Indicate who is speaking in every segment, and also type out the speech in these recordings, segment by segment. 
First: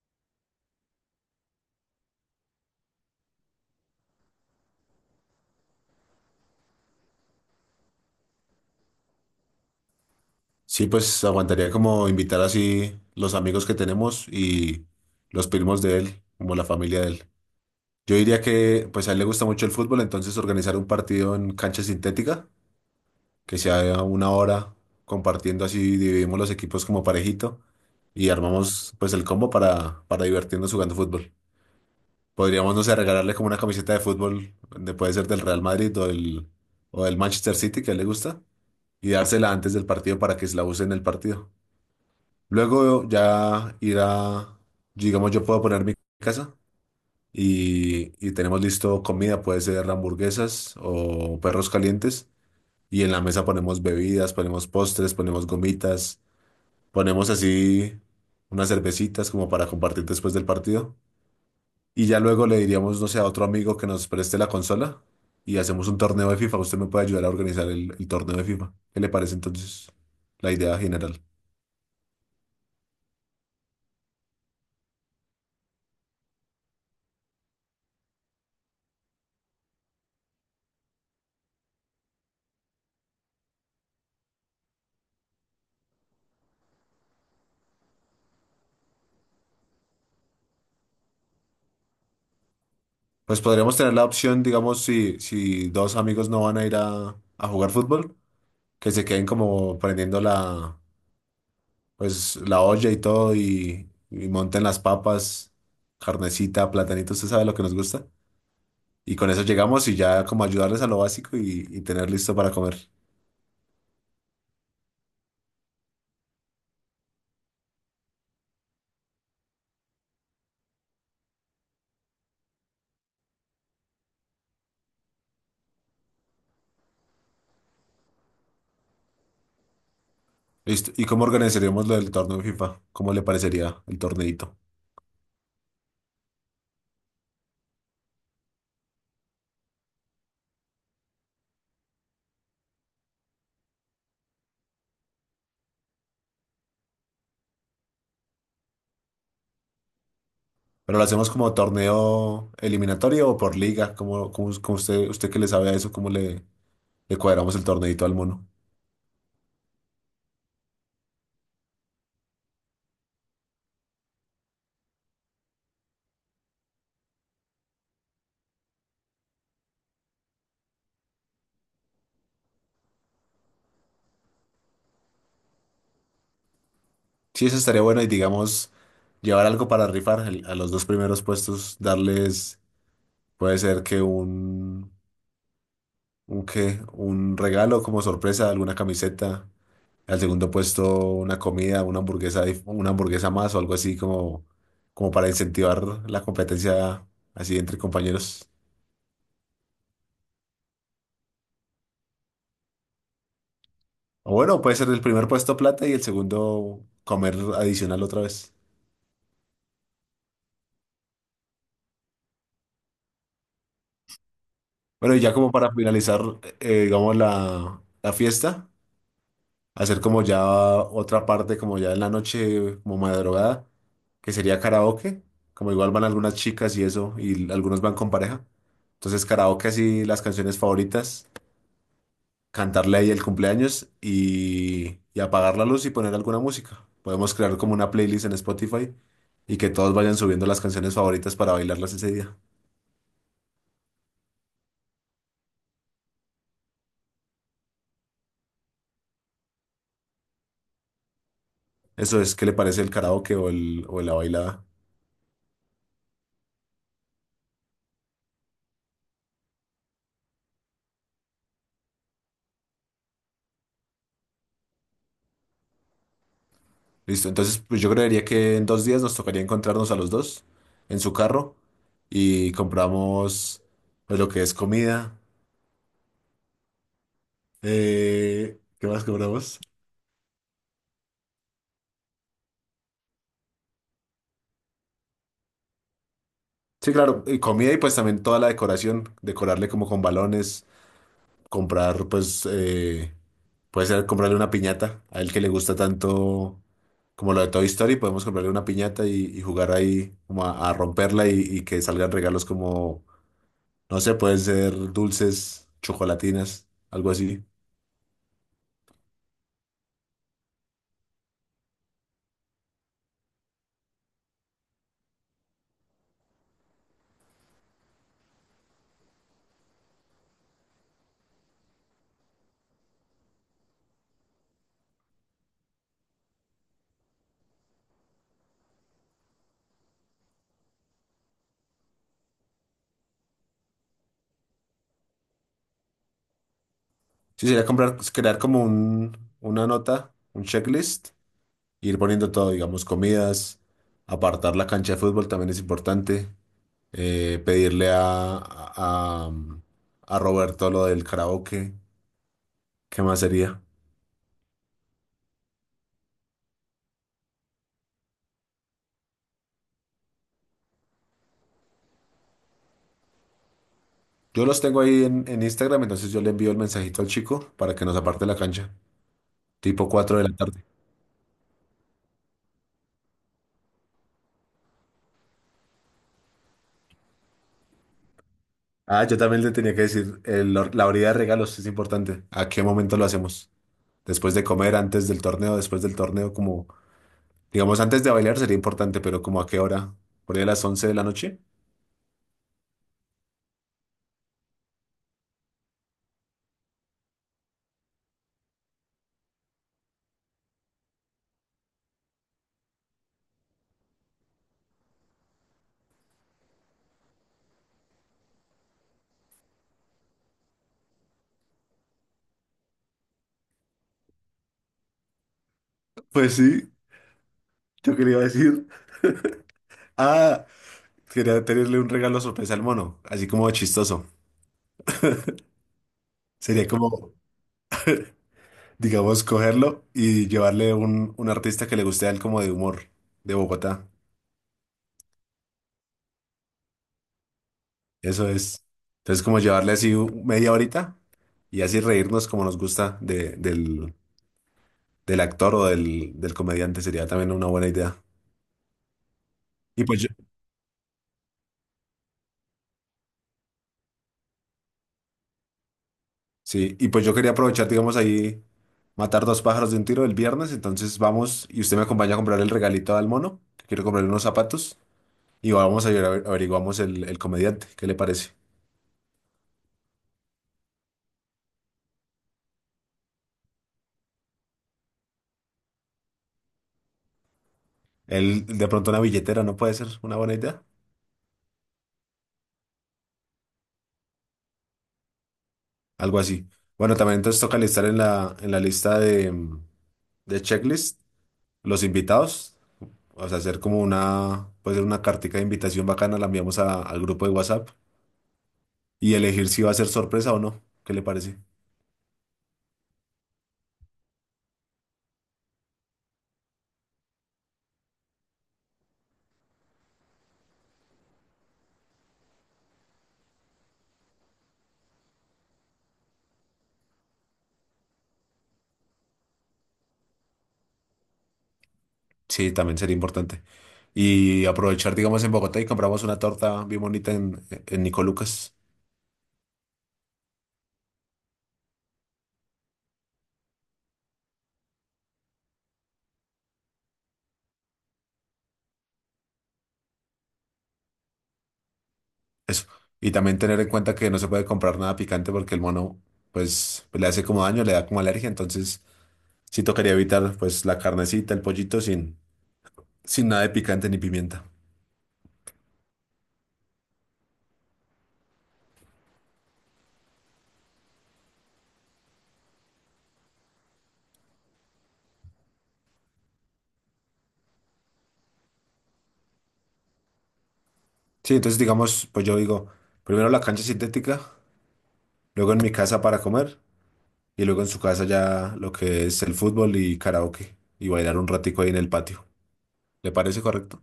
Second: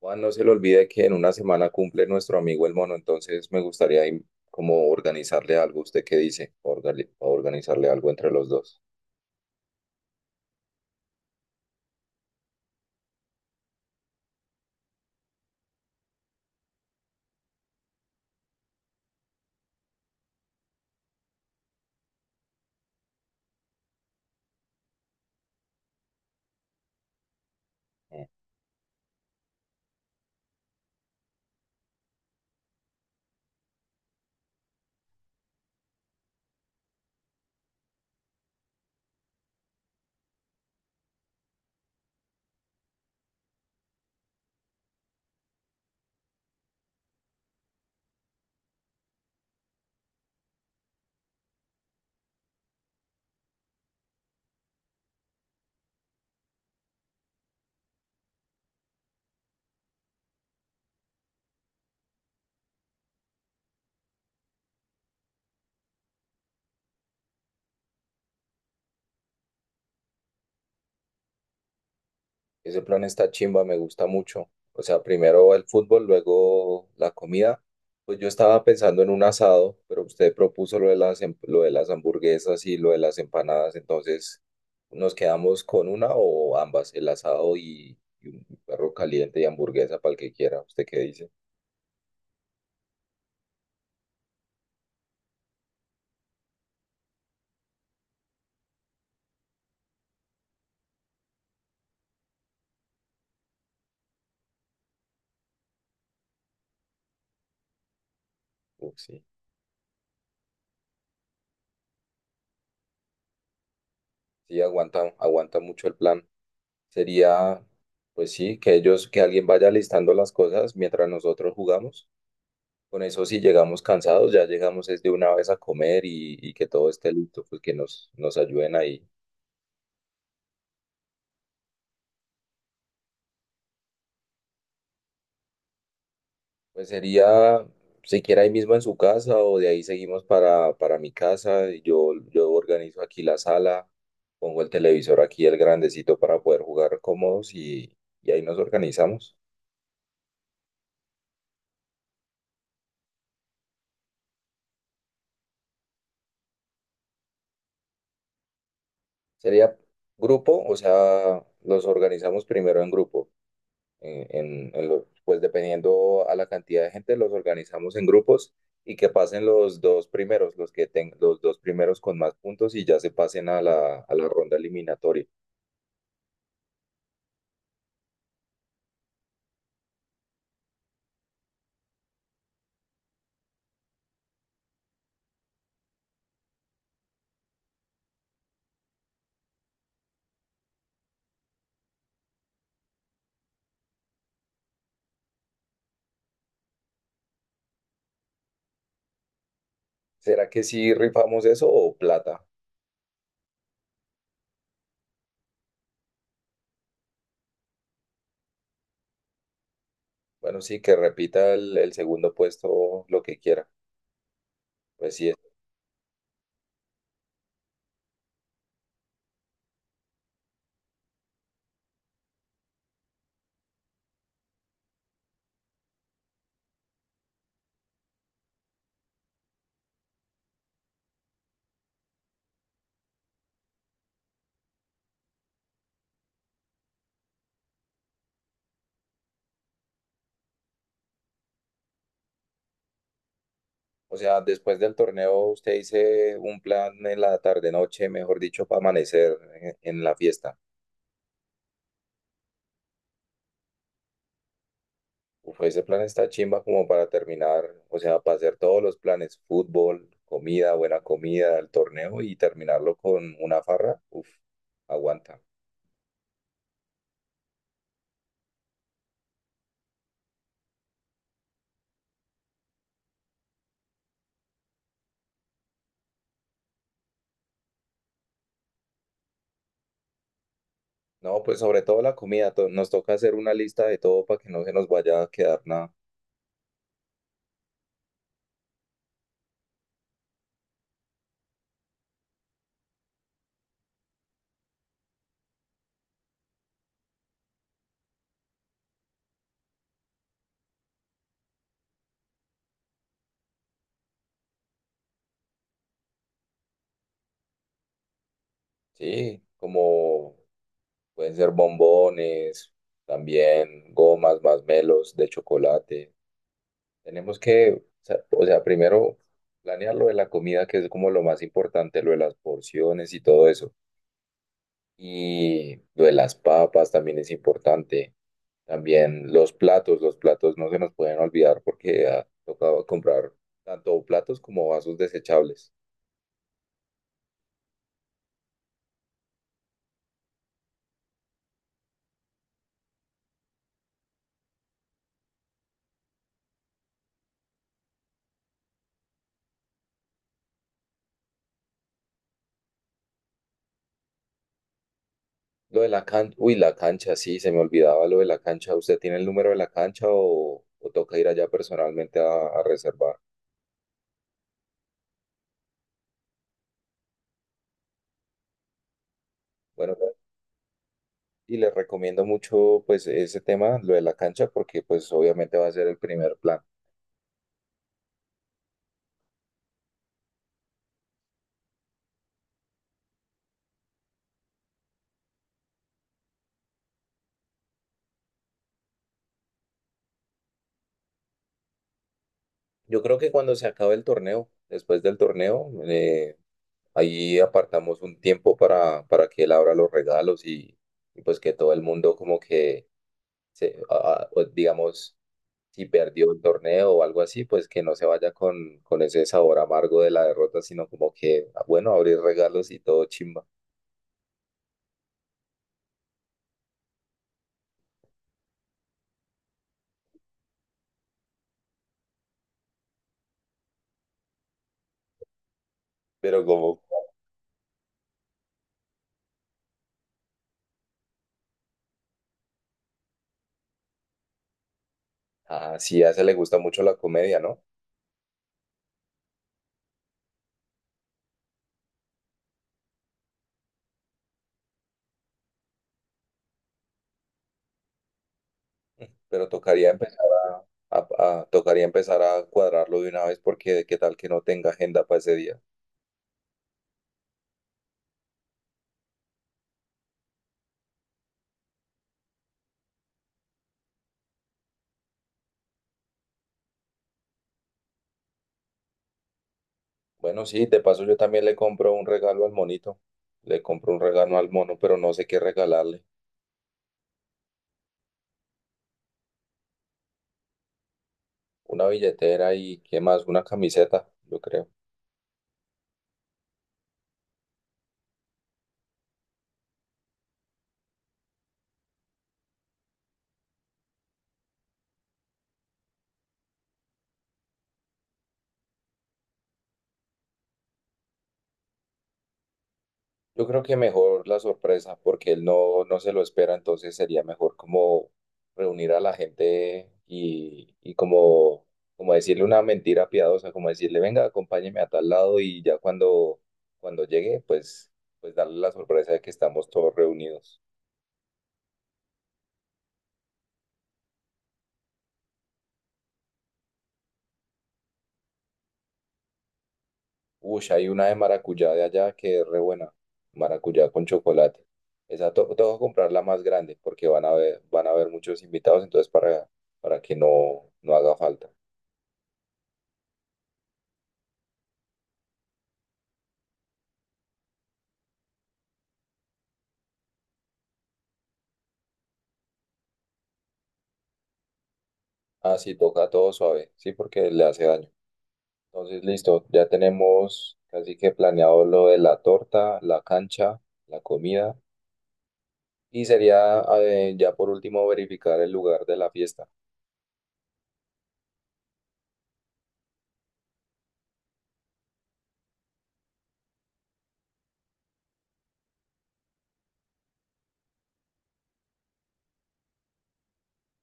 Speaker 1: Juan, no se le olvide que en una semana cumple nuestro amigo el mono, entonces me gustaría como organizarle algo. ¿Usted qué dice? Organizarle algo entre los dos.
Speaker 2: Sí, pues aguantaría como invitar así los amigos que tenemos y los primos de él, como la familia de él. Yo diría que pues a él le gusta mucho el fútbol, entonces organizar un partido en cancha sintética, que sea una hora compartiendo así, dividimos los equipos como parejito
Speaker 1: Mm.
Speaker 2: y armamos pues el combo para divertirnos jugando fútbol. Podríamos, no sé, regalarle como una camiseta de fútbol, puede ser del Real Madrid o del Manchester City, que a él le gusta, y dársela antes del partido para que se la use en el partido. Luego ya ir a, digamos, yo puedo poner mi casa y tenemos listo comida, puede ser hamburguesas o perros calientes. Y en la mesa ponemos bebidas, ponemos postres, ponemos gomitas, ponemos así unas cervecitas como para compartir después del partido. Y ya luego le diríamos, no sé, a otro amigo que nos preste la consola y hacemos un torneo de FIFA. Usted me puede ayudar a organizar el torneo de FIFA. ¿Qué le parece entonces la idea general?
Speaker 1: Ese plan está chimba, me gusta mucho. O sea, primero el fútbol, luego la comida. Pues yo estaba pensando en un asado, pero usted propuso lo de las, lo de las hamburguesas y lo de las empanadas, entonces nos quedamos con una o ambas, el asado y un perro caliente y hamburguesa para el que quiera. ¿Usted qué dice?
Speaker 2: Pues podríamos tener la opción, digamos, si dos amigos no van a ir a jugar fútbol, que se queden como prendiendo la, pues, la olla y todo y monten las papas, carnecita, platanito, usted sabe lo que nos gusta.
Speaker 1: Uf,
Speaker 2: Y
Speaker 1: sí.
Speaker 2: con eso llegamos y ya como ayudarles a lo básico y tener listo para comer.
Speaker 1: Sí, aguanta mucho el plan. Sería, pues sí, que ellos, que alguien vaya listando las cosas mientras nosotros jugamos. Con eso, si llegamos cansados, ya llegamos es de una vez a comer y que todo esté listo, pues que nos ayuden ahí.
Speaker 2: Listo. ¿Y cómo organizaríamos lo del torneo de FIFA? ¿Cómo le parecería el torneito?
Speaker 1: Pues sería, siquiera ahí mismo en su casa o de ahí seguimos para mi casa. Yo organizo aquí la sala, pongo el televisor aquí, el grandecito para poder jugar cómodos y ahí nos organizamos.
Speaker 2: ¿Pero lo hacemos como torneo eliminatorio o por liga? ¿Cómo usted, usted que le sabe a eso, cómo le, le cuadramos el torneito al mono?
Speaker 1: Sería grupo, o sea, los organizamos primero en grupo. Pues dependiendo a la cantidad de gente, los organizamos en grupos y que pasen los dos primeros, los que tengan los dos primeros con más puntos y ya se pasen a a la ronda eliminatoria.
Speaker 2: Sí, eso estaría bueno y digamos, llevar algo para rifar a los dos primeros puestos, darles, puede ser que un qué, un regalo como sorpresa, alguna camiseta, al segundo puesto una comida, una hamburguesa, una hamburguesa más o algo así como, como para incentivar la competencia así entre compañeros.
Speaker 1: ¿Será que sí rifamos eso o plata?
Speaker 2: O bueno, puede ser el primer puesto plata y el segundo comer adicional otra vez.
Speaker 1: Bueno, sí, que repita el segundo puesto lo que quiera.
Speaker 2: Bueno,
Speaker 1: Pues
Speaker 2: y
Speaker 1: sí,
Speaker 2: ya como para finalizar, digamos, la fiesta. Hacer como ya otra parte, como ya en la noche, como madrugada, que sería karaoke, como igual van algunas chicas y eso, y algunos van con pareja. Entonces karaoke así las canciones favoritas, cantarle ahí el cumpleaños y apagar la luz y poner alguna música. Podemos crear como una playlist en Spotify y que todos vayan subiendo las canciones favoritas para bailarlas ese día.
Speaker 1: o sea, después del torneo usted dice un plan en la tarde-noche, mejor dicho, para amanecer en la fiesta.
Speaker 2: Eso es, ¿qué le parece el karaoke o el, o la bailada?
Speaker 1: Uf, ese plan está chimba como para terminar, o sea, para hacer todos los planes, fútbol, comida, buena comida, el torneo y terminarlo con una farra. Uf, aguanta.
Speaker 2: Listo, entonces pues yo creería que en dos días nos tocaría encontrarnos a los dos en su carro y compramos pues, lo que es comida. ¿Qué más compramos?
Speaker 1: No, pues sobre todo la comida, nos toca hacer una lista de todo para que no se nos vaya a quedar nada.
Speaker 2: Sí, claro, y comida y pues también toda la decoración, decorarle como con balones, comprar pues, puede ser comprarle una piñata a él que le gusta tanto como lo de Toy Story, podemos comprarle una piñata y jugar ahí como a romperla y que salgan regalos como, no sé, pueden ser dulces, chocolatinas, algo así.
Speaker 1: Sí, como pueden ser bombones, también gomas, masmelos de chocolate. Tenemos que, o sea, primero planear lo de la comida, que es como lo más importante, lo de las porciones y todo eso. Y lo de las papas también es importante. También los platos no se nos pueden olvidar porque ha tocado comprar tanto platos como vasos desechables.
Speaker 2: Sí, sería comprar, pues, crear como un, una nota, un checklist, e ir poniendo todo, digamos, comidas, apartar la cancha de fútbol también es importante, pedirle a Roberto lo del karaoke, ¿qué más sería?
Speaker 1: Lo de la cancha, uy, la cancha, sí, se me olvidaba lo de la cancha. ¿Usted tiene el número de la cancha o toca ir allá personalmente a reservar?
Speaker 2: Yo los tengo ahí en Instagram, entonces yo le envío el mensajito al chico para que nos aparte la cancha, tipo
Speaker 1: Bueno,
Speaker 2: 4 de la tarde.
Speaker 1: y les recomiendo mucho pues ese tema, lo de la cancha, porque pues obviamente va a ser el primer plan.
Speaker 2: Ah, yo también le tenía que decir, la horita de regalos es importante, ¿a qué momento lo hacemos? Después de comer, antes del torneo, después del torneo, como... Digamos, antes de bailar sería importante, pero ¿como a qué hora? ¿Por ahí a las 11 de la noche?
Speaker 1: Yo creo que cuando se acabe el torneo, después del torneo, ahí apartamos un tiempo para que él abra los regalos y pues que todo el mundo como que, pues, digamos, si perdió el torneo o algo así, pues que no se vaya con ese sabor amargo de la derrota, sino como que, ah, bueno, abrir regalos y todo chimba.
Speaker 2: Pues sí, yo quería decir. Ah, quería tenerle un regalo sorpresa al mono, así como chistoso.
Speaker 1: Pero
Speaker 2: Sería
Speaker 1: como,
Speaker 2: como, digamos, cogerlo y llevarle un artista que le guste a él como de humor, de Bogotá.
Speaker 1: ah sí, a ese le gusta mucho la comedia, ¿no?
Speaker 2: Eso es. Entonces, como llevarle así media horita y así reírnos como nos gusta del, del actor o del, del comediante sería también una buena idea.
Speaker 1: Pero
Speaker 2: Y
Speaker 1: tocaría
Speaker 2: pues
Speaker 1: empezar tocaría empezar a cuadrarlo de una vez porque qué tal que no tenga agenda para ese día.
Speaker 2: sí, y pues yo quería aprovechar, digamos, ahí matar dos pájaros de un tiro el viernes, entonces vamos y usted me acompaña a comprar el regalito al mono, que quiero comprarle unos zapatos y averiguamos el comediante, ¿qué le parece?
Speaker 1: Bueno, sí, de paso yo también le compro un regalo al monito. Le compro un regalo al mono, pero no sé qué regalarle.
Speaker 2: Él, de pronto una billetera, ¿no puede ser una buena idea?
Speaker 1: Una billetera y qué más, una camiseta, yo creo.
Speaker 2: Algo así. Bueno, también entonces toca listar en la lista de, de checklist los invitados, o sea, hacer como una, puede ser una cartica de invitación bacana, la enviamos al grupo de WhatsApp y elegir si va a ser sorpresa o no, ¿qué le parece?
Speaker 1: Yo creo que mejor la sorpresa, porque él no, no se lo espera, entonces sería mejor como reunir a la gente y como, como decirle una mentira piadosa, como decirle, venga, acompáñeme a tal lado y ya cuando llegue, pues darle la sorpresa de que estamos todos reunidos.
Speaker 2: Sí, también sería importante. Y aprovechar, digamos, en Bogotá y compramos una torta bien bonita en Nico Lucas.
Speaker 1: Uy, hay una de maracuyá de allá que es re buena. Maracuyá con chocolate. Esa to tengo que comprar la más grande porque van a ver, van a haber muchos invitados, entonces para que no, no haga falta.
Speaker 2: Eso. Y también tener en cuenta que no se puede comprar nada picante porque el mono, pues, le hace como daño, le da como alergia. Entonces, sí tocaría evitar, pues, la carnecita, el pollito sin, sin nada de picante ni pimienta.
Speaker 1: Ah, sí, toca todo suave, sí, porque le hace daño. Entonces, listo, ya tenemos casi que planeado lo de la torta, la cancha, la comida. Y sería ya por último verificar el lugar de la fiesta.
Speaker 2: Sí, entonces, digamos, pues yo digo, primero la cancha sintética, luego en mi casa para comer y luego en su casa ya lo que es el fútbol y karaoke y bailar un ratico ahí en el patio. ¿Le parece correcto?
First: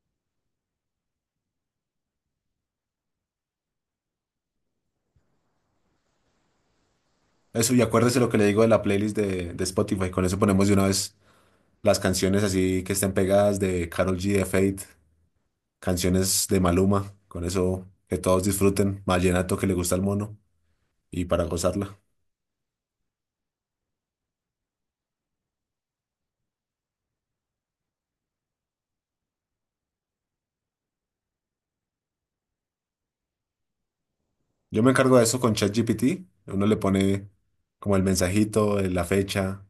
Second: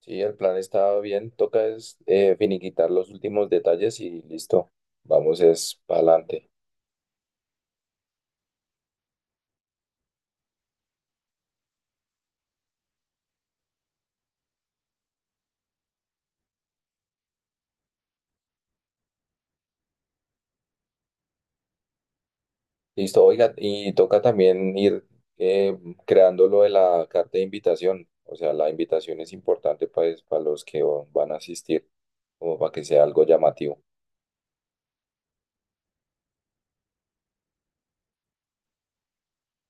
Speaker 1: Sí, el plan está bien. Toca es finiquitar los últimos detalles y listo. Vamos es para adelante.
Speaker 2: Eso, y acuérdese lo que le digo de la playlist de Spotify. Con eso ponemos de una vez las canciones así que estén pegadas de Karol G, de Fate, canciones de Maluma. Con eso que todos disfruten. Vallenato que le gusta al mono y para gozarla.
Speaker 1: Listo, oiga, y toca también ir eh, creando lo de la carta de invitación. O sea, la invitación es importante para los que van a asistir, como para que sea algo llamativo.
Speaker 2: Yo me encargo de eso con ChatGPT. Uno le pone como el mensajito, la fecha,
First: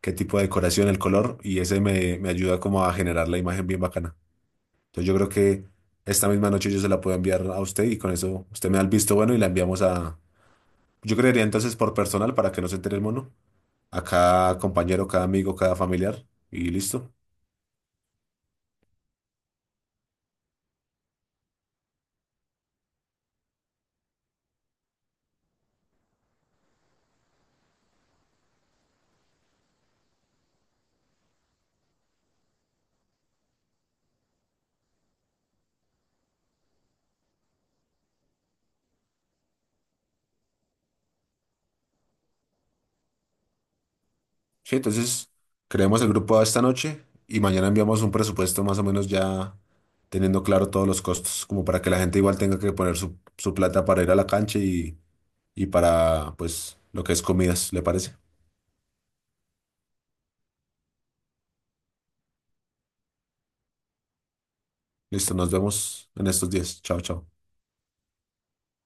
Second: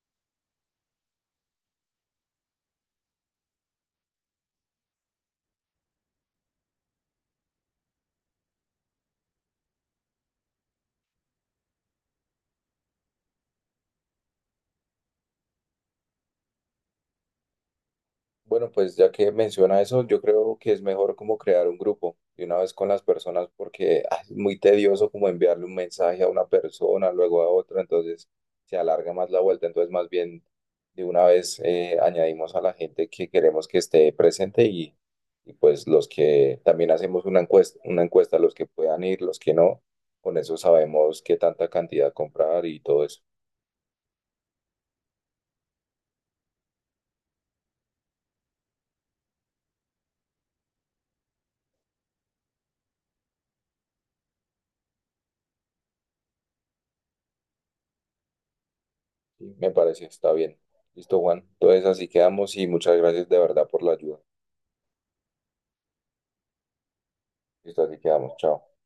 Speaker 2: qué tipo de decoración, el color, y ese me, me ayuda como a generar la imagen bien bacana. Entonces yo creo que esta misma noche yo se la puedo enviar a usted y con eso usted me da el visto bueno y la enviamos a... Yo creería entonces por personal para que no se entere el mono. A cada compañero, cada amigo, cada familiar. Y listo.
Speaker 1: Bueno, pues ya que menciona eso, yo creo que es mejor como crear un grupo de una vez con las personas porque es muy tedioso como enviarle un mensaje a una persona, luego a otra, entonces se alarga más la vuelta, entonces más bien de una vez añadimos a la gente que queremos que esté presente y pues los que también hacemos una encuesta, los que puedan ir, los que no, con eso sabemos qué tanta cantidad comprar y todo eso.
Speaker 2: Sí, entonces creamos el grupo esta noche y mañana enviamos un presupuesto más o menos ya teniendo claro todos los costos, como para que la gente igual tenga que poner su, su plata para ir a la cancha y para pues lo que es comidas, ¿le parece?
Speaker 1: Me parece, está bien. Listo, Juan. Entonces así quedamos y muchas gracias de verdad por la ayuda.
Speaker 2: Listo, nos vemos en estos días. Chao, chao.
Speaker 1: Listo, así quedamos. Chao.